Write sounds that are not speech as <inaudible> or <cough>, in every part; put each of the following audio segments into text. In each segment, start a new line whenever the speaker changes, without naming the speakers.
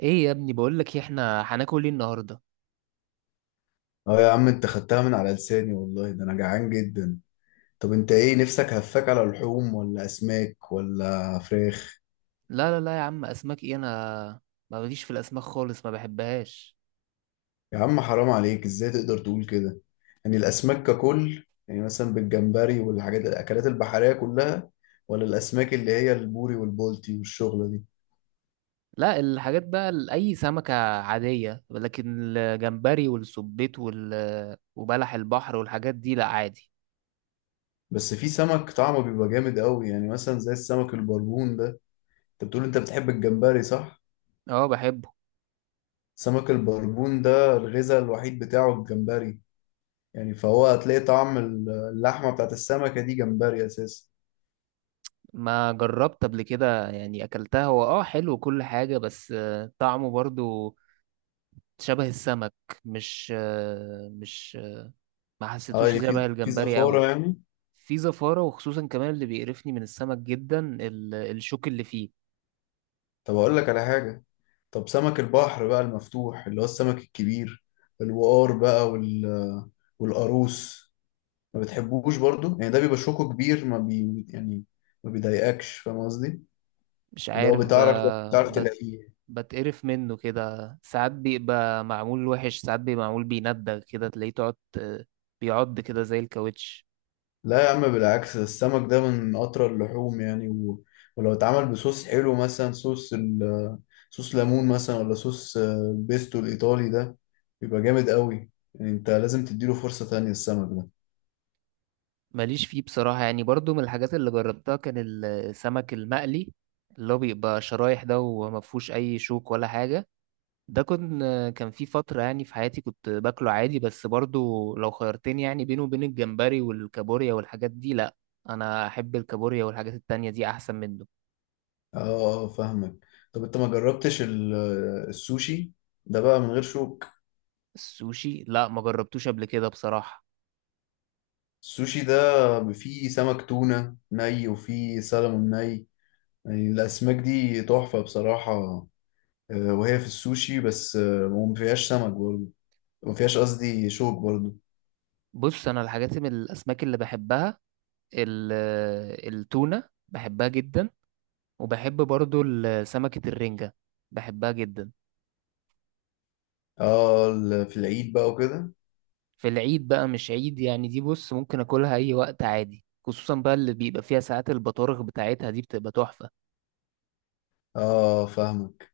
ايه يا ابني، بقول لك إيه، احنا هناكل ايه النهارده؟
اه يا عم، انت خدتها من على لساني. والله ده انا جعان جدا. طب انت ايه نفسك؟ هفاك على لحوم ولا اسماك ولا فراخ؟
لا لا لا يا عم، اسماك ايه انا؟ ما بديش في الاسماك خالص، ما بحبهاش.
يا عم حرام عليك، ازاي تقدر تقول كده؟ يعني الاسماك ككل يعني مثلا بالجمبري والحاجات الاكلات البحرية كلها، ولا الاسماك اللي هي البوري والبولتي والشغلة دي؟
لا الحاجات بقى اي سمكه عاديه، لكن الجمبري والسبيط وبلح البحر والحاجات دي لا عادي.
بس في سمك طعمه بيبقى جامد قوي، يعني مثلا زي السمك البربون ده. انت بتقول انت بتحب الجمبري، صح؟
اه بحبه.
سمك البربون ده الغذاء الوحيد بتاعه الجمبري، يعني فهو هتلاقي طعم اللحمة بتاعت السمكة دي جمبري أساسا.
ما جربت قبل كده يعني، اكلتها. هو اه حلو كل حاجه، بس طعمه برضو شبه السمك. مش آه، مش آه، ما
اه،
حسيتوش
يعني
زي بقى
في
الجمبري قوي.
زفارة يعني.
في زفارة، وخصوصا كمان اللي بيقرفني من السمك جدا الشوك اللي فيه.
طب أقول لك على حاجة، طب سمك البحر بقى المفتوح اللي هو السمك الكبير، الوقار بقى والقاروص، ما بتحبوش برضو؟ يعني ده بيبقى شوكه كبير، ما بي يعني ما بيضايقكش، فاهم قصدي؟
مش
اللي هو
عارف
بتعرف، بتعرف
بت...
تلاقيه.
بتقرف منه كده ساعات، بيبقى معمول وحش، ساعات بيبقى معمول بيندغ كده، تلاقيه تقعد بيعض كده زي الكاوتش.
لا يا عم، بالعكس، السمك ده من أطرى اللحوم يعني، ولو اتعمل بصوص حلو، مثلا صوص ليمون مثلا، ولا صوص البيستو الإيطالي ده، بيبقى جامد قوي. يعني أنت لازم تديله فرصة تانية السمك ده.
ماليش فيه بصراحة، يعني برضو من الحاجات اللي جربتها كان السمك المقلي، اللي هو بيبقى شرايح ده ومفهوش أي شوك ولا حاجة. ده كان في فترة يعني في حياتي كنت باكله عادي، بس برضو لو خيرتني يعني بينه وبين الجمبري والكابوريا والحاجات دي لا. انا احب الكابوريا والحاجات التانية دي احسن منه.
فاهمك. طب أنت ما جربتش ال... آه، السوشي؟ ده بقى من غير شوك.
السوشي لا، ما جربتوش قبل كده بصراحة.
السوشي ده فيه سمك تونة ني، وفيه سلمون ني، يعني الأسماك دي تحفة بصراحة. وهي في السوشي بس، وما فيهاش سمك برضه، ما فيهاش قصدي شوك برضو.
بص، انا الحاجات من الاسماك اللي بحبها، ال- التونة بحبها جدا، وبحب برضو سمكة الرنجة، بحبها جدا.
اه، في العيد بقى وكده.
في العيد بقى؟ مش عيد يعني، دي بص ممكن اكلها اي وقت عادي، خصوصا بقى اللي بيبقى فيها ساعات البطارخ بتاعتها دي، بتبقى تحفة.
اه فاهمك.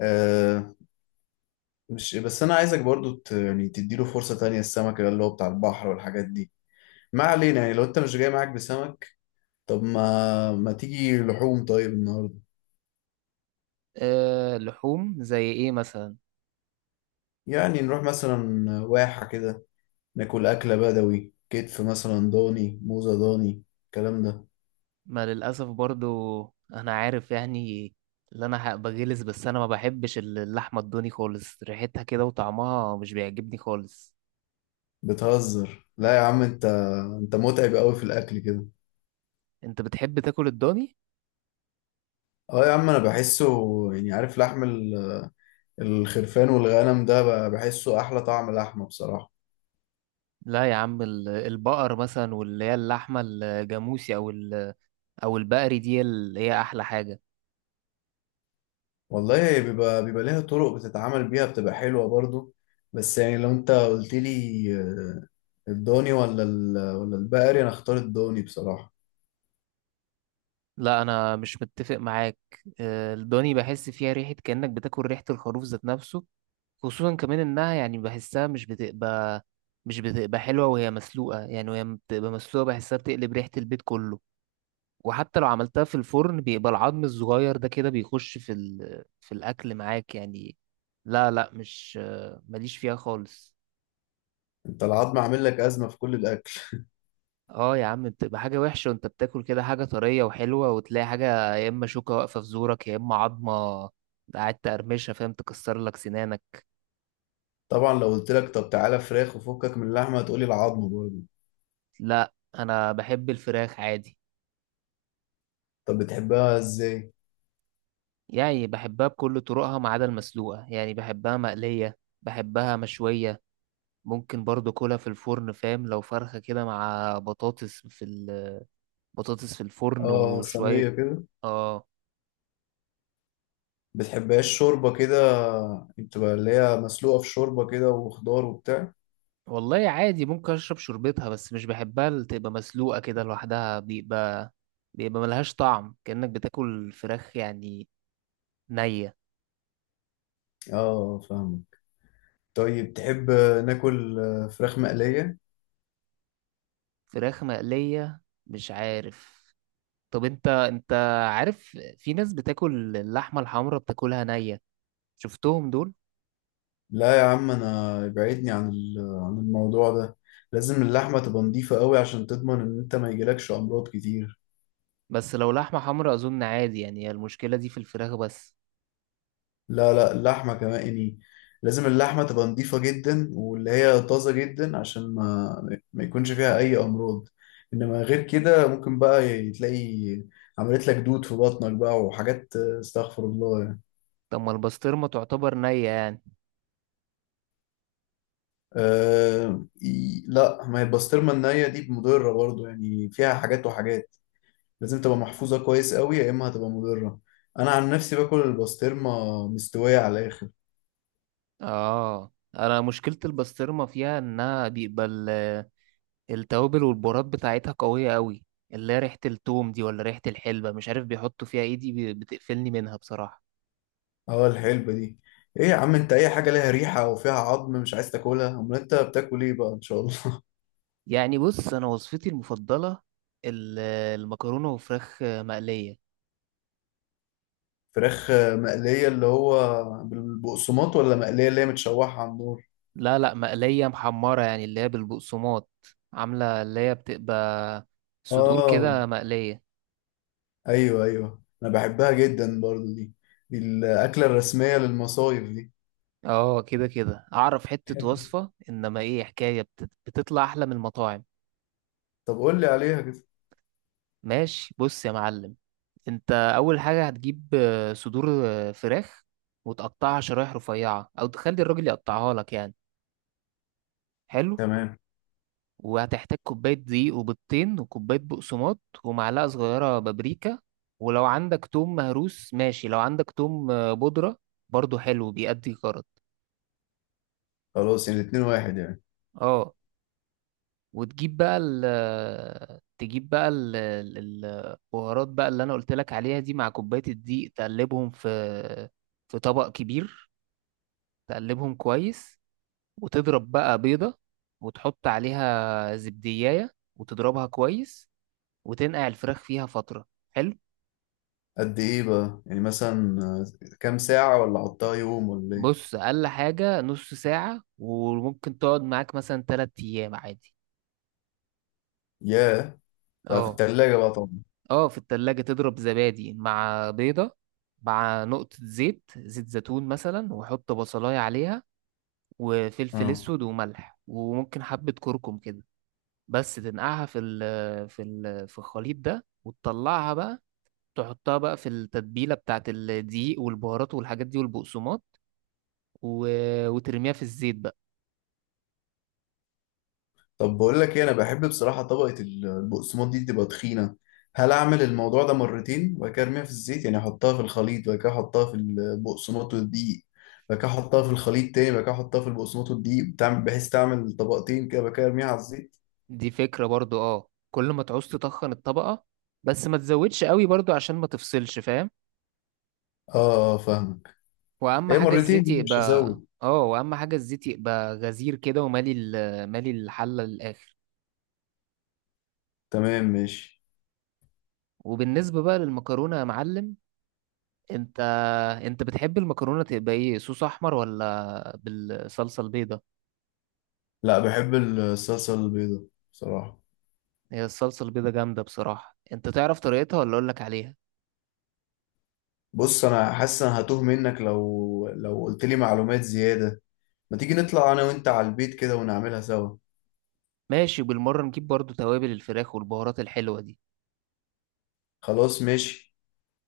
آه. مش بس انا عايزك برضو يعني تديله فرصة تانية السمك اللي هو بتاع البحر والحاجات دي. ما علينا، يعني لو انت مش جاي معاك بسمك، طب ما تيجي لحوم طيب النهارده؟
أه لحوم زي ايه مثلا؟
يعني نروح مثلا واحة كده، ناكل أكلة بدوي، كتف مثلا، ضاني موزة، ضاني، الكلام ده.
ما للاسف برضو، انا عارف يعني اللي انا بغلس، بس انا ما بحبش اللحمه الضاني خالص، ريحتها كده وطعمها مش بيعجبني خالص.
بتهزر؟ لا يا عم انت، انت متعب قوي في الأكل كده.
انت بتحب تاكل الضاني؟
اه يا عم، انا بحسه، يعني عارف لحم الخرفان والغنم ده بحسه احلى طعم لحمه بصراحه.
لا يا عم، البقر مثلا، واللي هي اللحمه الجاموسي او او البقري دي، اللي هي احلى حاجه.
والله هي بيبقى ليها طرق بتتعمل بيها بتبقى حلوه برضو، بس يعني لو انت قلت لي آه، الضاني ولا ولا البقري، انا اختار الضاني بصراحه.
لا انا مش متفق معاك. أه الضاني بحس فيها ريحه، كانك بتاكل ريحه الخروف ذات نفسه. خصوصا كمان انها يعني بحسها مش بتبقى حلوة وهي مسلوقة، يعني وهي بتبقى مسلوقة بحسها بتقلب ريحة البيت كله. وحتى لو عملتها في الفرن بيبقى العظم الصغير ده كده بيخش في في الأكل معاك يعني. لا لا مش ماليش فيها خالص.
انت العظم عامل لك ازمه في كل الاكل.
اه يا عم بتبقى حاجة وحشة، وانت بتاكل كده حاجة طرية وحلوة، وتلاقي حاجة يا اما شوكة واقفة في زورك يا اما عظمة قاعد تقرمشها، فاهم، تكسر لك سنانك.
طبعا لو قلت لك طب تعالى فراخ وفكك من اللحمه، هتقولي العظم برضو.
لا، انا بحب الفراخ عادي.
طب بتحبها ازاي؟
يعني بحبها بكل طرقها ما عدا المسلوقة، يعني بحبها مقلية، بحبها مشوية. ممكن برضو كلها في الفرن، فاهم، لو فرخة كده مع بطاطس في بطاطس في الفرن
اه
وشوية.
صينيه كده.
اه
بتحبهاش شوربه كده؟ بتبقى اللي هي مسلوقه في شوربه كده وخضار وبتاع.
والله عادي، ممكن اشرب شوربتها، بس مش بحبها اللي تبقى مسلوقة كده لوحدها، بيبقى ملهاش طعم، كأنك بتاكل فراخ يعني نية.
اه فاهمك. طيب تحب ناكل فراخ مقلية؟
فراخ مقلية؟ مش عارف. طب انت عارف في ناس بتاكل اللحمة الحمرا بتاكلها نية؟ شفتهم دول؟
لا يا عم، أنا ابعدني عن عن الموضوع ده، لازم اللحمة تبقى نضيفة قوي عشان تضمن إن أنت ما يجيلكش أمراض كتير.
بس لو لحمة حمرا أظن عادي، يعني هي المشكلة دي في الفراخ بس.
لا لا، اللحمة كمان يعني لازم اللحمة تبقى نضيفة جدا، واللي هي طازة جدا، عشان ما يكونش فيها أي أمراض. إنما غير كده ممكن بقى تلاقي عملت لك دود في بطنك بقى وحاجات، استغفر الله.
طب ما البسطرمة تعتبر نية يعني؟
لا، ما هي البسطرمة النية دي مضرة برضو، يعني فيها حاجات وحاجات، لازم تبقى محفوظة كويس قوي، يا إما هتبقى مضرة. أنا عن نفسي باكل البسطرمة مستوية على الآخر.
آه، أنا مشكلة البسطرمة فيها إنها بيبقى التوابل والبهارات بتاعتها قوية أوي، اللي هي ريحة التوم دي ولا ريحة الحلبة، مش عارف بيحطوا فيها إيه، دي بتقفلني منها بصراحة.
اه الحلبة دي؟ إيه يا عم أنت، أي حاجة ليها ريحة وفيها عظم مش عايز تاكلها، أمال أنت بتاكل إيه بقى إن شاء الله؟
يعني بص أنا وصفتي المفضلة، ال- المكرونة وفراخ مقلية.
<laughs> فراخ مقلية، اللي هو بالبقسماط ولا مقلية اللي هي متشوحة على النار؟
لا لا، مقلية محمرة، يعني اللي هي بالبقسماط، عاملة اللي هي بتبقى صدور كده
آه.
مقلية.
أيوه، أيوه، أنا بحبها جدا برضو دي، دي الأكلة الرسمية للمصايف دي.
اه كده كده، اعرف حتة وصفة، انما ايه حكاية، بتطلع احلى من المطاعم.
طب قول لي عليها كده.
ماشي بص يا معلم، انت اول حاجة هتجيب صدور فراخ، وتقطعها شرايح رفيعة او تخلي الراجل يقطعها لك يعني. حلو.
تمام.
وهتحتاج كوباية دقيق وبيضتين وكوباية بقسماط ومعلقة صغيرة بابريكا، ولو عندك توم مهروس ماشي، لو عندك توم بودرة برضو حلو، بيأدي غرض.
خلاص، يعني اتنين واحد يعني.
اه. وتجيب بقى ال تجيب بقى ال- ال- البهارات بقى اللي انا قلت لك عليها دي مع كوباية الدقيق، تقلبهم في في طبق كبير، تقلبهم كويس، وتضرب بقى بيضة وتحط عليها زبدية، وتضربها كويس، وتنقع الفراخ فيها فترة. حلو.
قد ايه بقى، يعني مثلا كام ساعة؟ ولا حطها يوم؟ ولا ايه؟
بص، اقل حاجه نص ساعه، وممكن تقعد معاك مثلا تلات ايام عادي.
ياه، ده في
اه.
التلاجة بقى طبعا.
اه، في التلاجة تضرب زبادي مع بيضه، مع نقطه زيت زيتون مثلا، وحط بصلايه عليها وفلفل
اه.
اسود وملح، وممكن حبه كركم كده. بس تنقعها في ال في ال في الخليط ده، وتطلعها بقى، تحطها بقى في التتبيله بتاعت الدقيق والبهارات والحاجات دي والبقسماط، و... وترميها في الزيت بقى.
طب بقول لك ايه، انا بحب بصراحة طبقة البقسماط دي تبقى تخينة. هل اعمل الموضوع ده مرتين وبعد كده ارميها في الزيت؟ يعني احطها في الخليط وبعد كده احطها في البقسماط والدقيق، وبعد كده احطها في الخليط تاني، وبعد كده احطها في البقسماط والدقيق، بتعمل بحيث تعمل طبقتين كده، وبعد كده ارميها على الزيت.
دي فكرة برضو، اه، كل ما تعوز تطخن الطبقة، بس ما تزودش قوي برضو عشان ما تفصلش، فاهم.
اه فاهمك.
واهم
ايه
حاجة
مرتين،
الزيت
مش
يبقى
هزود.
غزير كده، ومالي مالي الحلة للآخر.
تمام ماشي.
وبالنسبة بقى للمكرونة يا معلم، انت انت بتحب المكرونة تبقى ايه، صوص احمر ولا بالصلصة البيضة؟
لا، بحب الصلصة البيضاء بصراحة.
هي الصلصة البيضة جامدة بصراحة، انت تعرف طريقتها ولا اقولك عليها؟
بص انا حاسس انا هتوه منك لو قلت لي معلومات زيادة. ما تيجي نطلع انا وانت على البيت كده ونعملها سوا؟
ماشي، وبالمرة نجيب برضو توابل الفراخ والبهارات الحلوة دي.
خلاص ماشي.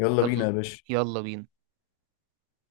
يلا بينا
يلا،
يا باشا.
يلا بينا.